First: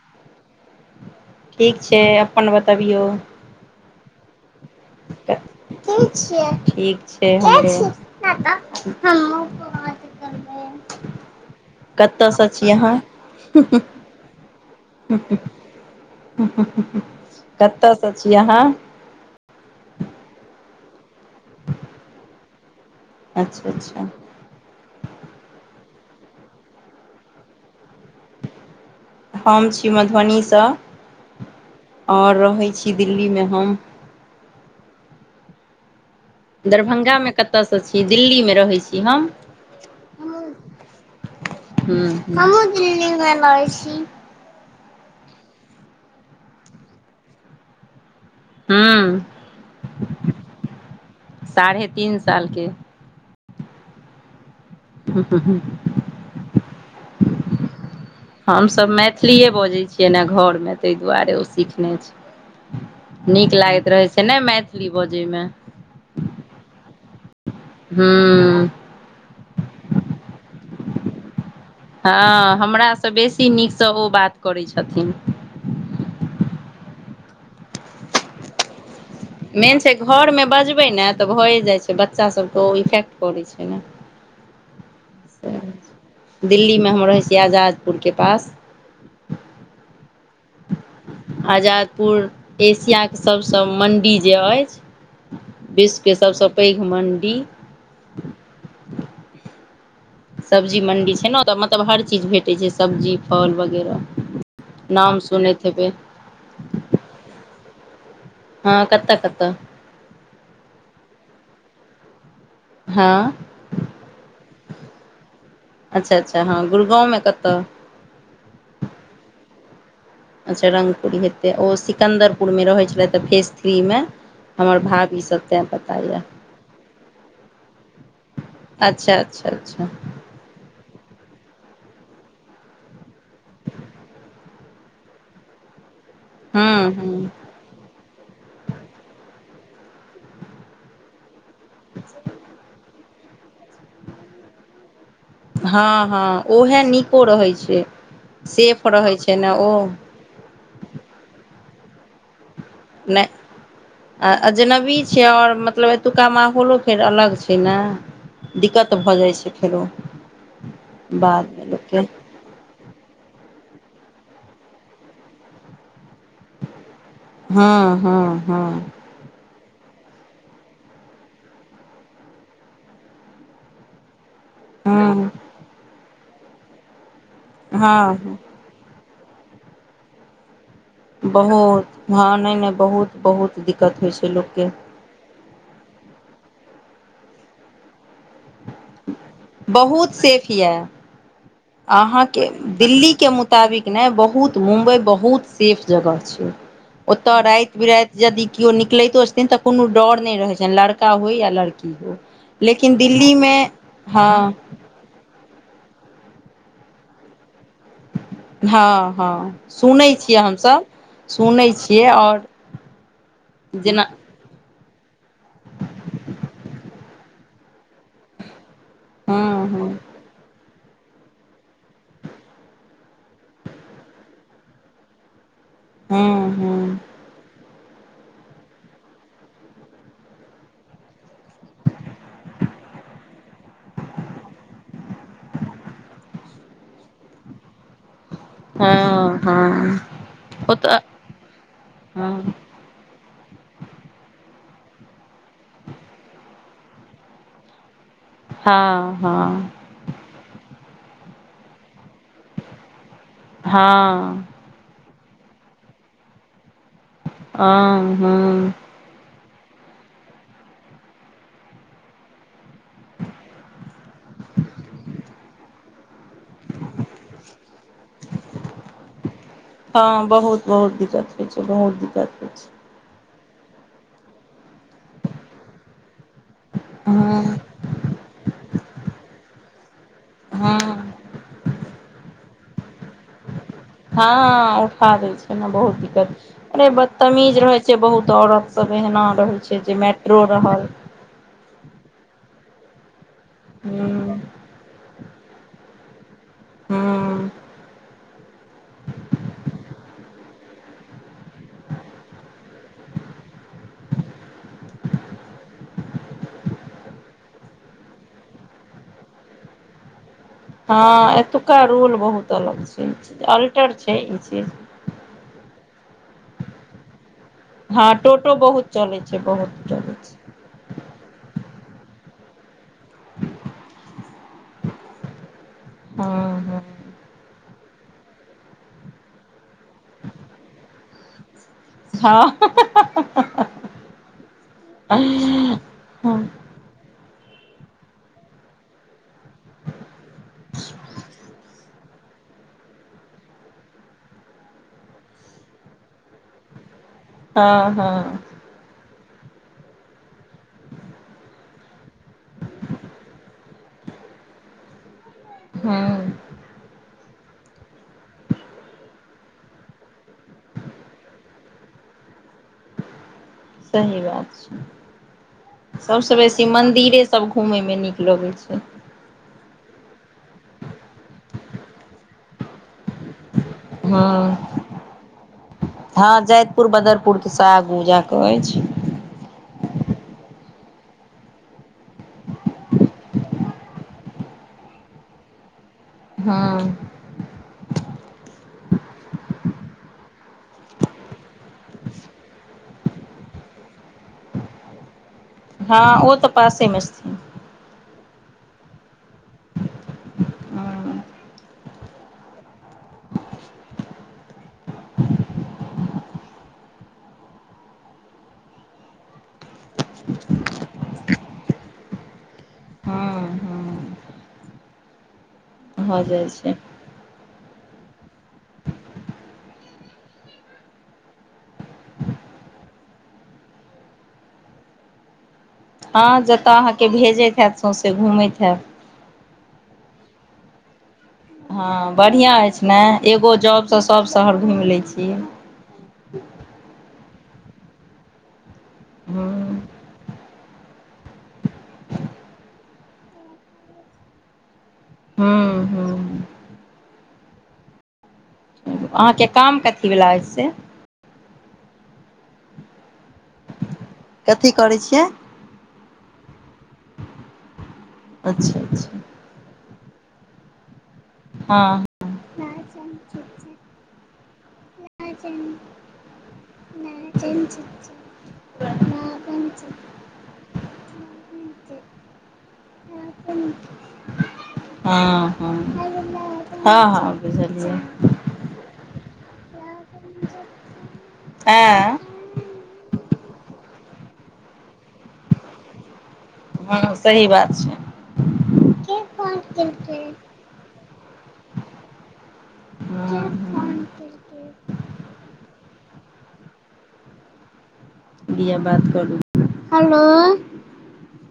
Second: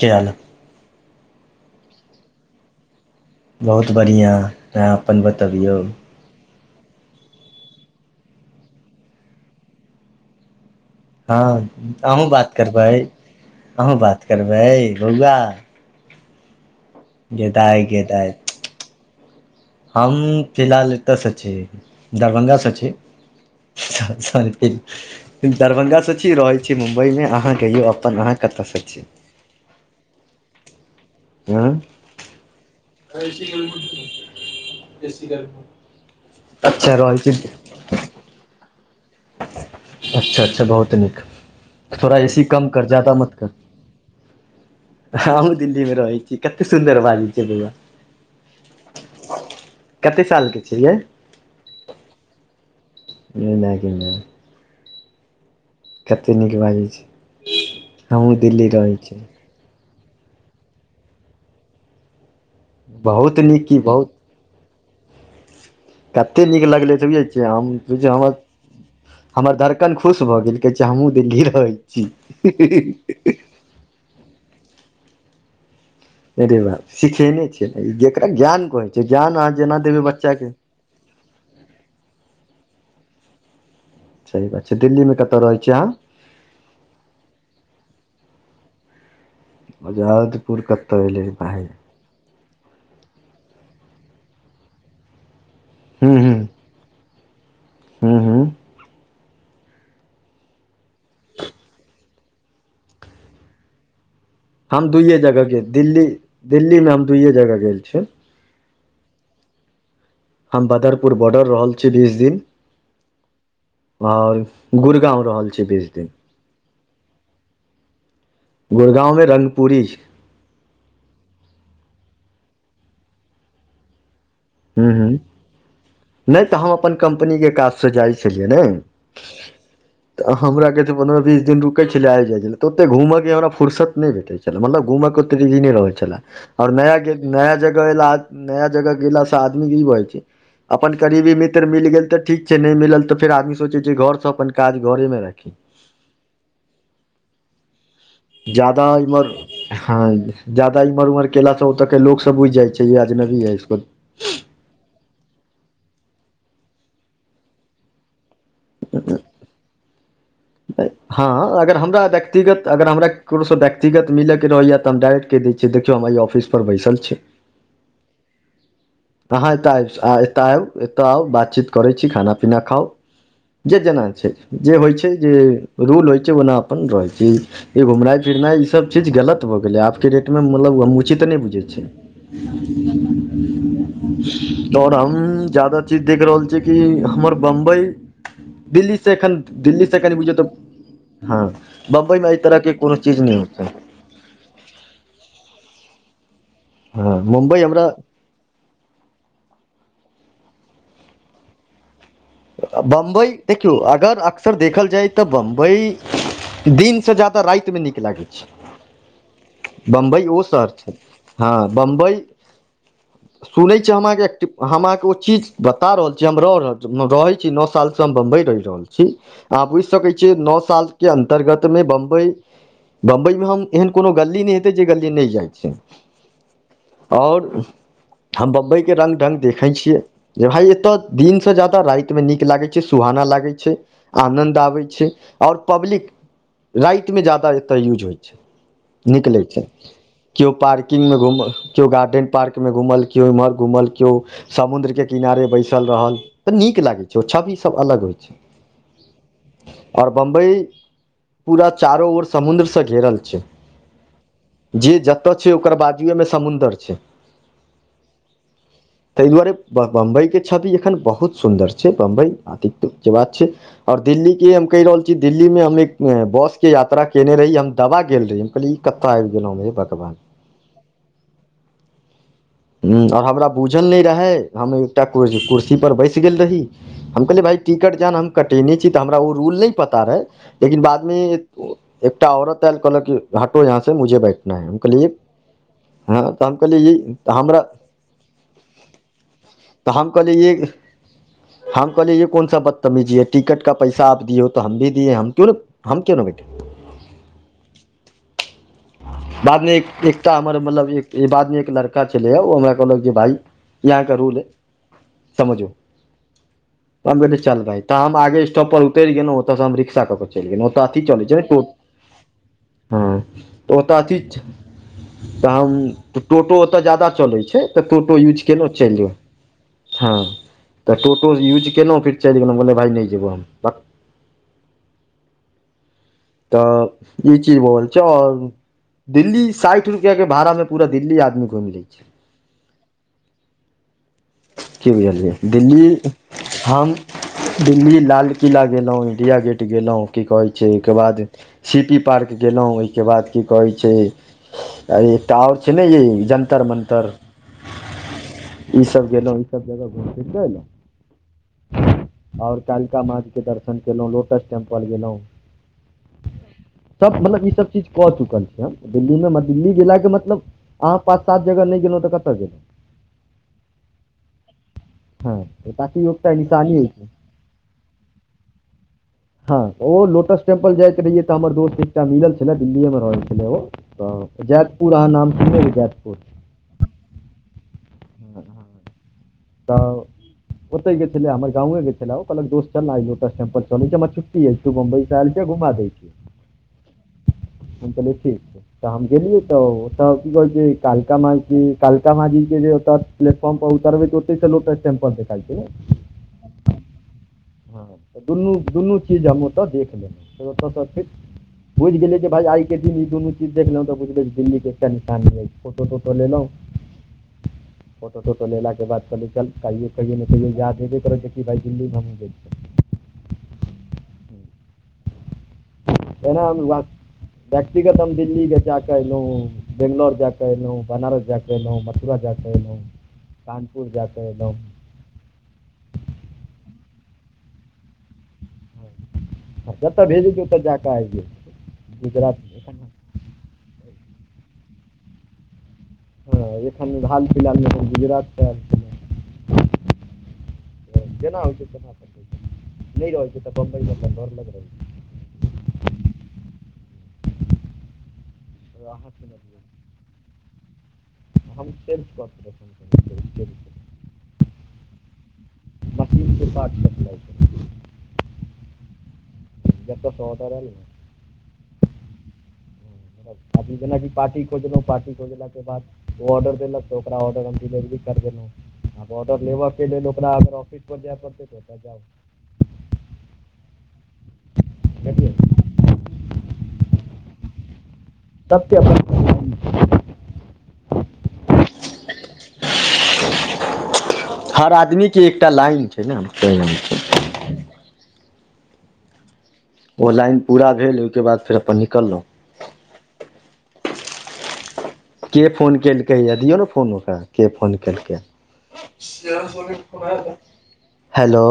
कि हाल ठीक छै अपन बतबियौ बहुत बढ़िआँ अहाँ अपन बतबियौ। छै ठिक छै [unintelligible] हँ अहूँ कतयसँ बात छी करबै अहाँ अहूँ बात करबै बौआ ' कतेयसँ गेदाइ छीयै अहाँ हम फिलहाल एतयसँ छी दरभंगा सँ छी अच्छा अच्छा स फ [unintelligible] दरभंगासँ छी रहै छी मुम्बइमे अहाँ कहियौ अपन अहाँ कतयसँ छी हम छी मधुबनीसँ हँ आओर रहै छी दिल्लीमे हम ' ससी ग [unintelligible] दरभंगा मे कतयसँ छी दिल्ली मे रहै छी हम हमहू हँ अच्छा अच्छा बहुत नीक थोड़ा हं ए सी हमहु कम कर जादा दिल्ली मत में कर लहे छी [unintelligible] हमहूँ दिल्लीमे रहै छी कतेक सुन्दर बाजै छै बौआा हूँ कते साल के छै यै साढ़े तीन सालके नय मैगे मै [unintelligible] ह हंऽ हं [unintelligible] कते नीक बाजे छै हमहुँ हम दिल्ली सब रहै छी मैथिलीए बजे छियै ने घर मे तेय दुआरे ओ सीखने छै बहुत नीक की लागैत रहे बहुत छै नहि मैथिली बजैमे कते नीक लगलै सेबिझै छियै हमझिय हमर हूँ हमर धड़कन खुश भऽ गेल केहे छै हमूँ दिल्ली रहै छी हँ हमरासँ बेसी नीकसँ ओ बात करैत छथिन। अरे बाप सिखेने छिय न जेकरा ज्ञान कहै छै ज्ञान अहाँ जेना देबै बच्चा के करबै ने तऽ भए जाइ छै बच्चा सबके ओ इफेक्ट पड़ै छै ने सही बात छै दिल्ली मे कतय रहै छीये अहाँ दिल्लीमे हम रहैत छी आजाद पुरके पास आजादपुर कतहु एयलै भाह पूर्व एशियाक सबसँ मण्डी जे ऐछ विश्वके हूँ हूँ सभसँ पैघ मण्डी हूँ हूँ सब्जी मंडी छै ने ओ तऽ मतलब हर चीज भेटै छै सब्जी फल वगैर हम दुूइए जगह गेल दिल्ली दिल्लीमे हम दुइए जगह गेल छिये हँ कतेऽ कतेऽ हम बदरपुर बॉर्डर रहल छी बीस दिन हँ और गुड़गांव रहल अछि अच्छा अच्छा हँ गुरुगाँवमे कतय ' गुड़गांव मे रगपुरी अच्छा रङ्गपुरी हेतै ओ सिकन्दरपुरमे रहैत छले तऽ फेस थ्रीमे हमर हूँ हूँ भाभी सब तें पता य नहि तऽ हम अपन कम्पनीके काजसँ जाइ छलियै ने अच्छा अच्छा अच्छा तऽ हमरा कहे छै पन्द्रह बीस दिन रुकै छलै आब जाइ छल तऽ ओते घुमके हमरा फर्सत नहि भेटै छै मतलब घुमक केत नहि रहै छल आओर हूँ नय हूँ नया जगह एला नया जगह गेला से आदमीे ई बै छै अपन करीबी मित्र मिल गेल तऽ ठीक छै नहि मिलल तऽ फेर आदमी सोचै छै घर ता सब अपन काज घरे मे राखी हँ हँ ओहा नीको रहै छै जादा सेफ रहै इम्हर छै ने ओ हँ जदा इम्हर उम्हर केलासा ओत के लोक सब बझि जाइ छै य आजनवी ह इसको आजनबी छै आओर मतलब एतुका माहौल फेर अलग छै ने दिक्कत भऽ जाइ छै फेरो हँ बादमे अगर लोकके हमरा देखते व्यक्तिग अगर हमरा ककरोसँ व्यक्तिगत मिलै रहैए तऽ हम डायरेक्ट दै छियै देखिय हमरा एहि ऑफिसमे पर बैसल छै हँ हँ हँ अहाँ एतय आबाँ एतय आउ बातचीत करै छी खाना पीना खाउ जे जेना छै जे होइ छै हँ जे रूल होइ छै ओना अपन रहै छै हँ जे घुमनाइ हँ फिरनाइ ई सब चीज गलत भ गेलै आबके रेट मे मतलब चितने बुझै छै बहुत हँ नहि नहि बहुत बहुत दिक्कत होइ छै लोकके तऽर हम जाद [unintelligible] चीज देख रहल छी कि हमर बम्बई दिल्ली से एखन दिल्ली से कनि बहुत बुझियौ तऽ सेफ यऽ हँ बम्बइमे एहि अहाँके तरहके कोनो दिल्ली चीज के नहि होतै मुताबिक किनय बहुत मुबई बहुत सेफ जगह छै हँ ओतय मुम्बइ रायत हमरा बिरायत जदि केओ निकलैतो छथिन तऽ कोनो डर नहि रहै छनि लड़का होय या लड़की होय बम्बई देखियौ अगर अक्सर देखल जाय त बम्बई दिनसँ ज्यादा राति मे निक हँ हँ सुनै बम्बई ओ छियै हम शहर सब छै हँ सुनै छियै बम्बई ओर सुनै छी हम अहाँके एक हम अहाँके ओ चीज बता रहल छी हम रह रहल रहे छी नओ साल से हम बंबई रहि रहल छी छी हँ अहाँ बुझ हँ सकै छियै नओ साल के अन्तर्गत मे बम्बई बम्बइमे हम एहन कोनो गली नहि हेतै जे गली नहि जाइ, हँ हँ आओर हम बम्बई के रंग ढंग देखे छीये जे भाय एतय दिन से जा राति मे नीक लागै छै सुहाना लागै छै आनंन्द आबै छै आऔर पब्लिक रातिमे जादा एतय यूज होइ छै हँ निकलै छै हँ केओ ओतऽ पार्किंग मे घुमल केओ गार्डेन हँ पार्क मे घूमल केयो इम्हर घूमल्यो समुद्र के किनारे बैसल रहल तऽ नीक लागे छै छवि सब अलग होइ छै हँ हँ और बम्बई पूरा चारो ओर समुद्र से घेरल छै, हँ जे जतऽ छै ओकर बाजूए मे समुन्दर छै अह हँ तेय दुआरे बम्बई के छवि एखन बहुत सुन्दर छै बम्बई आतित्व के बात छै आओर दिल्ली के हम कहि रहल छी दिल्ली मे हम एक बस के यात्रा केने रही हम दवा गेले रहि हम कहले ई कतय आबि गेलौ ब हँ बहुत बहुत दिक्कत बहुत दिक्कत होइ छै ह आओर हमरा बूझल नहि रहे हम एकटा कुर्सी पर बैस गेल रही हम कहलिये भाय हँ टिकट जहन हम कटेने छी तऽ हमरा ओ रूल नहि पता रहै लेकिन हँ बादमे एकटा औरत आल कहलक कि हँ उठा दै छै ने बहुत हँ तऽ हम दिक्कत कहलियै तऽ बदतमीज हमरा रहै छै बहुत औरत सब एहिना रहै छै तऽ जे हम मेट्रो कहलियै ये रहल हम कहले ये कोन सा बदतमीजी है टिकट का पैसा आप हूँ दिये हो हम भी दियए हम को ने हम क्योन बैठे हूँ बादमे एक एकटा हमर मतलब एक ई बाद मे एक लड़का छलै ह ओ हमरा कहलक जे भाय यहाँ का रूल है समझो तब कहे चल भा त हम आगे स्टॉप पर उतैर गेलहु ओतऽ स हम रिक्शा क लेकिन ओ अथी च हँ छै एतुका रूल बहुत अलग छै हँ त ओ अल्टर छै अथी ई चीज तऽ हम तऽ टोटो ओतऽ जादा चलैत छै तऽ हँ टोटो यूज केेलौ बहुत चैल जय चलै छै बहुत हँ चलै छै तऽ टोटो यूज केलहुँ फिर चलि गेलहुँ कहलै भइ नहि जेब हम हँ हँ तऽ ई चीज बल छै आओर दिल्ली साठि रुपैआ के भाड़ा मे पूरा दिल्ली आदमी घुम ली कि बुझलियै हँ दिल्ली हम दिल्ली लाल किला गेलहुँ इं्डिया गेट गेलहुँ की कहैत छै के बाद सी पी पार्क गेलहुँ ओहिके बाद की कहै छै आ एकटा आओर छै ने ई जन्तर मंतर हँ हँ ई सब गेलहुं ई सब जगह घुम बुझलिय ने [unintelligible] और कालिका माँ के दर्शन केलहु लोटस टेम्पल गेलहुँ हँ सभ मतलब ईसभ चीज कऽ चुकल छी हम दिल्लीमे दिल्ली गेलाके मतलब अहाँ पाँच सात जगह नहि गेलहुँ तऽ कत गेलहुँ सही बात छै हँ ताकि सबस एकटा बेसी निशानी होइ छै मंदिरे सब घूमय मे नीक लगै छै हँ ओ लोटस टेम्पल जाइ रहियै तऽ हमर दोस्त एकटा मिलल छलै दिल्लीएमे रहै हँ हेलोजैतपुर अहाँ नाम सुनै जैतपुर पूुरबदरपुर केसँ आगू जाकऽ अछि तब ओतै ग गेल छले हमर गांव ग गेल छले ओ कहलक दोस चल न लोटसटेमपल चल हमर छुटी तू मुंबईसँ आहल घुमा दै छी हँ हम कहलियै ठीक छै तऽ हम गेलियै तऽ ओतऽ की कहै छै कालका मा कालका माझी के जे ओतऽ प्ेटफॉर् पर उतबै त ओतहिसँोटम्पल देखा छै हँ ओ तऽ पासेमे छथिन हँ तऽ दुनू दुनू चीज हम ओतऽ देख लेलौ फेर ओतयसँ फिर बुझि गेले जे भाय आइ के दिन ई दुनू चीज देखलहुं तऽ बुझले दिल्ली के क निशान फोटो तोटो लेलोँ [inaudible] फोटो ोटो लेला के बाद कहलै चलहिय कहियो नहि कहियो याद हब कर छै कि भ दिल्लीमे हमहूँ जायै हँ हँ भऽ एना जाइ हम छै व व्यक्तिगत हम दिलली जाकल बेंगलोर जाक न बनारस जाक एलहुँ मथुरा जाकऽ एलहुँं कानपुर जाकऽ एलहुँ हँ जतऽ अहाँके भेजैत हयैत सौँसे घुमैत हैत ह जतऽ भेजे छै ओतऽ जा कऽ आइे हँ बढ़िआँ अछि ने एगो जॉबसँ सभ शहर घुम लै छीयै हँ ए भाल छल गुजराट [inaudible] हँ जेना आच त [unintelligible] नहि रह छै तऽ बम्बइ मना डर लग रहै छै [inaudible] हँ हँ छै अहाँ अहाँके सुनबियौ काम कथी वला येछ से हम सब [unintelligible] कथी करै छियै ' िपार्मेट [unintelligible] अच्छा अच्छा तऽ सहत रह ने [unintelligible] हँ हँ ी जेनाजी पार्ी [unintelligible] खोजल पाटी हँ खोजलाक के बाद ओ ऑर्डर देलक तऽ ओकरा ऑर्डर हम डिलिवरी कर देलहुँ आ ऑर्डर लेबे लेल ओकरा अगर ऑफिस पर जाय पड़तै त ओ जाउ बुझलिए हँ हँ हँ हँ बुझलियै तप्यब [unintelligible] हँ [unintelligible] हर आदमीके एकटा लाइन छै ने ते हँ सही बात छै ओ लाइन पूरा भेल ओके बाद फेर अपन निकलहुँ हँ हँ के फोन केलकै य दियौ ने फोन ओकरा के फोन केलकै, दिया बात करू हेलो हेलो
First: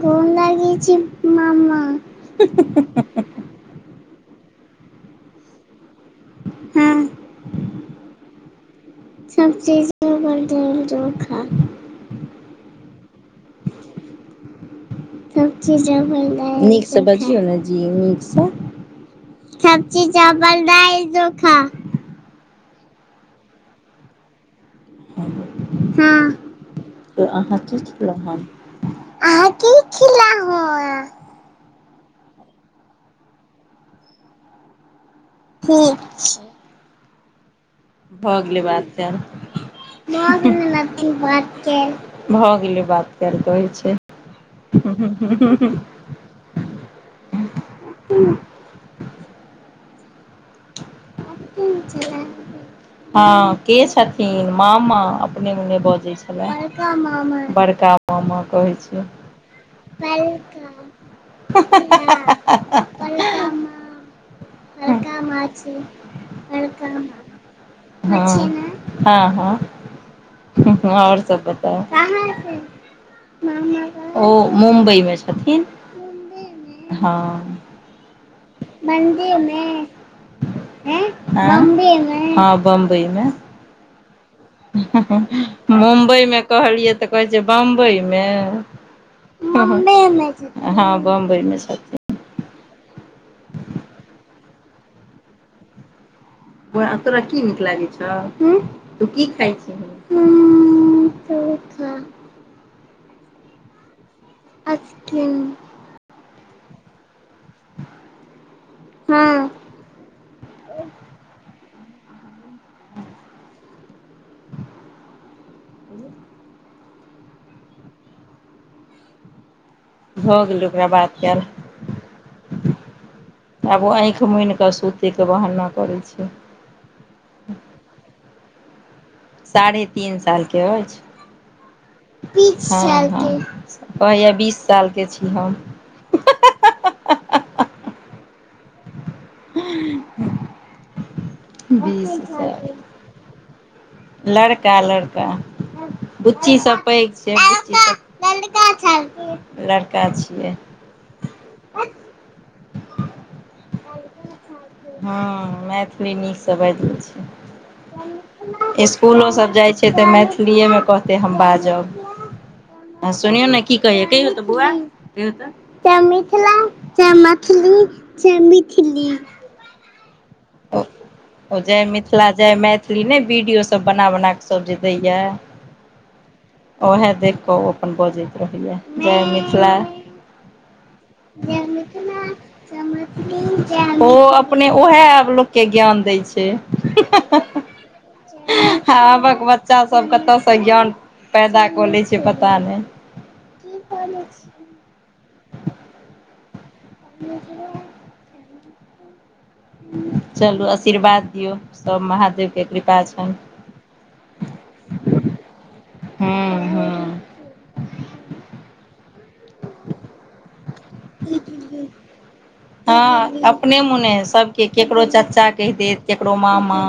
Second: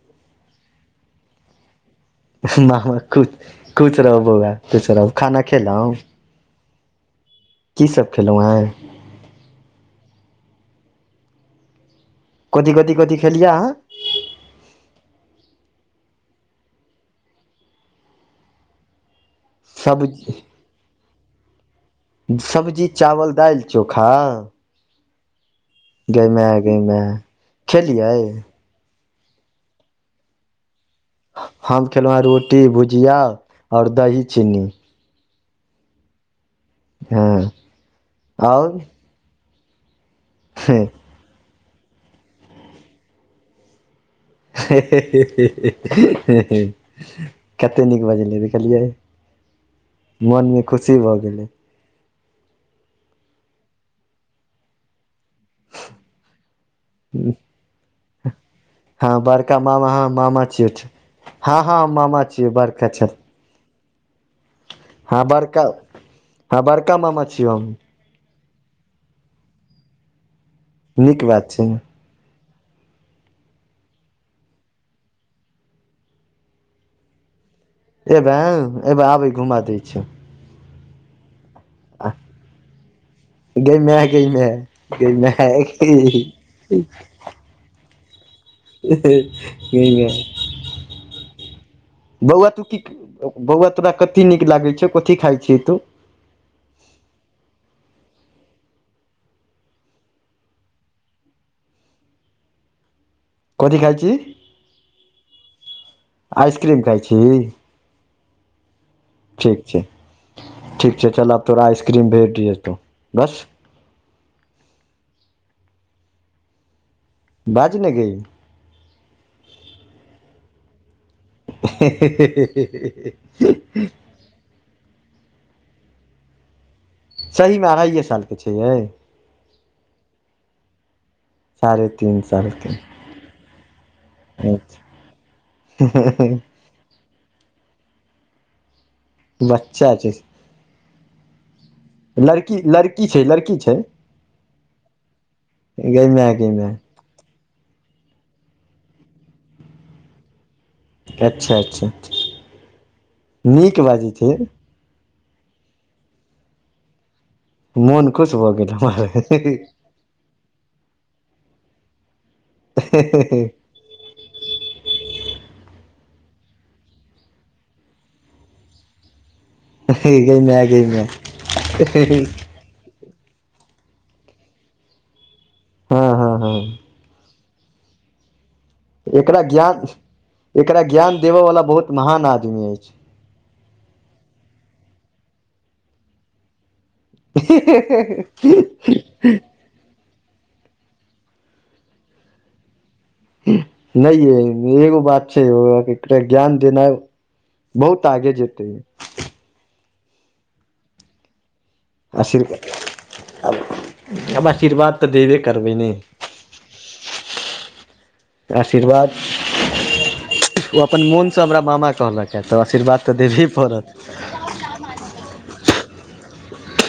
गोर लागै छै मामा खुश खुश रहू बौआ खुश रहू खाना खेलौ हु खेलौँ हँ सब चीज द खा [unintelligible] कथी कथि कथि खेलिह अहाँ ' नीकसँ बजियौ ने जी नीकसँ [unintelligible] सब्जी सब चावल दालि जोखा सब्जी चावल दालि चोखा ' गै माय तऽ अहाँ च छलल खेलियै ह [unintelligible] अहाँ की खेलौ हन हम खेलहँ हेँ रोटी भुजिया और दही चीन्नी ठीक छै हँ भऽ गेलै आओर बात ते [unintelligible] भऽ गेलै बात करऽै छै [unintelligible] [unintelligible] कते नीक बजले देखलियै मनमे खुशी भऽ गेलै अखन हँ के छथिन मामा अपने मोने बजै छथि मामा बड़का मामा कहै हँ बड़का मामा हँ छीये मामा छियै हँ हँ मामा छियै बड़का बड़का हँ मामा बड़का छियै हँ बड़का मामा छीयो हम ह हँ हँ ओर नीक सब बात छै बताउ [unintelligible] ओ मुम्बइमे छथिन [unintelligible] हँ एबें एबा आबै घुमा दै छौ हँ बम्बई मे हँ बम्बई मे गय मै गयमै मुम्बइमे कहलियै तऽ कहै छै बम्बईमे माय हँ बम्बई मे छथ बौआ तू की बौआ तोरा कथि नीक लागै छौ कथी खाय छिय तू बोआ तोरा की नीक लागै छौ तू की खाय छिहिं कथी खाइ छी अछिथिम आइसक्रीम खाय छीइ हँ ठीक छै चल आब तोरा आइसक्रीम भेट जेतौ बस क [unintelligible] [unintelligible] बाज न गय भ गेलै ओकरा बात कैल [inaudible] [inaudible] आब ओ आँखि मुनिकऽ सूतीके बहाना करै छै सहीमे अढ़ाइयए सालके छै यै साढ़े तीन सालके अछि साढ़े तीन साल हं के हं कहिया बीस साल के छी हम ह हं बच्चा छै बीस लड़की साल लड़की छै लड़की छै लड़का लड़का गै माय गै बुच्ची माय सब पैग छै बुची स लड़का छियै अच्छा अच्छा नीक बाजै छैये हँ मैथिली नीकसँ बाजै लय छै मोन खुश भ गेल हमर ऐते मैथिली ये में कहतय हम बाजब आ सुनियो ने की कहैै कहियो तऽ बुआ कहियौ त च मिथिला च मथिली च मिथिली अहै गई मै ओ गई मै हे फिमें वीडियो सब बना बना कऽ सब जे दैए हँ हँ हँ ओएह देख कऽओ अपन बजैत रहैया जय एकरा मिथिला ज्ञान एकरा ज्ञान देबऽ वाला ज बहुत महान मिथिला आदमी अछि ज म ओ अपने उएह लोकके ज्ञान दै छै हँ आबक वत बच्चा सब कतऽसँ ज्ञान पैदा कऽ लै छै पता नहि की करै नहि छी य एगो बात छै ओकरा ज्ञान देनाय ह [unintelligible] [unintelligible] बहुत आगे जेतै चलू अशीर्वाद दियौ सब महादेव अशीर्क के कृपा छनि अब अशीर्वाद तऽ देबे करबे नहि हूं हूं आशीर्वाद ओ अपन मोनसँ हमरा मामा कहलक किए तऽ आशीर्वाद तऽ देबहे पड़त नै सब के केकरो चाचा कहि देत केकरो मामा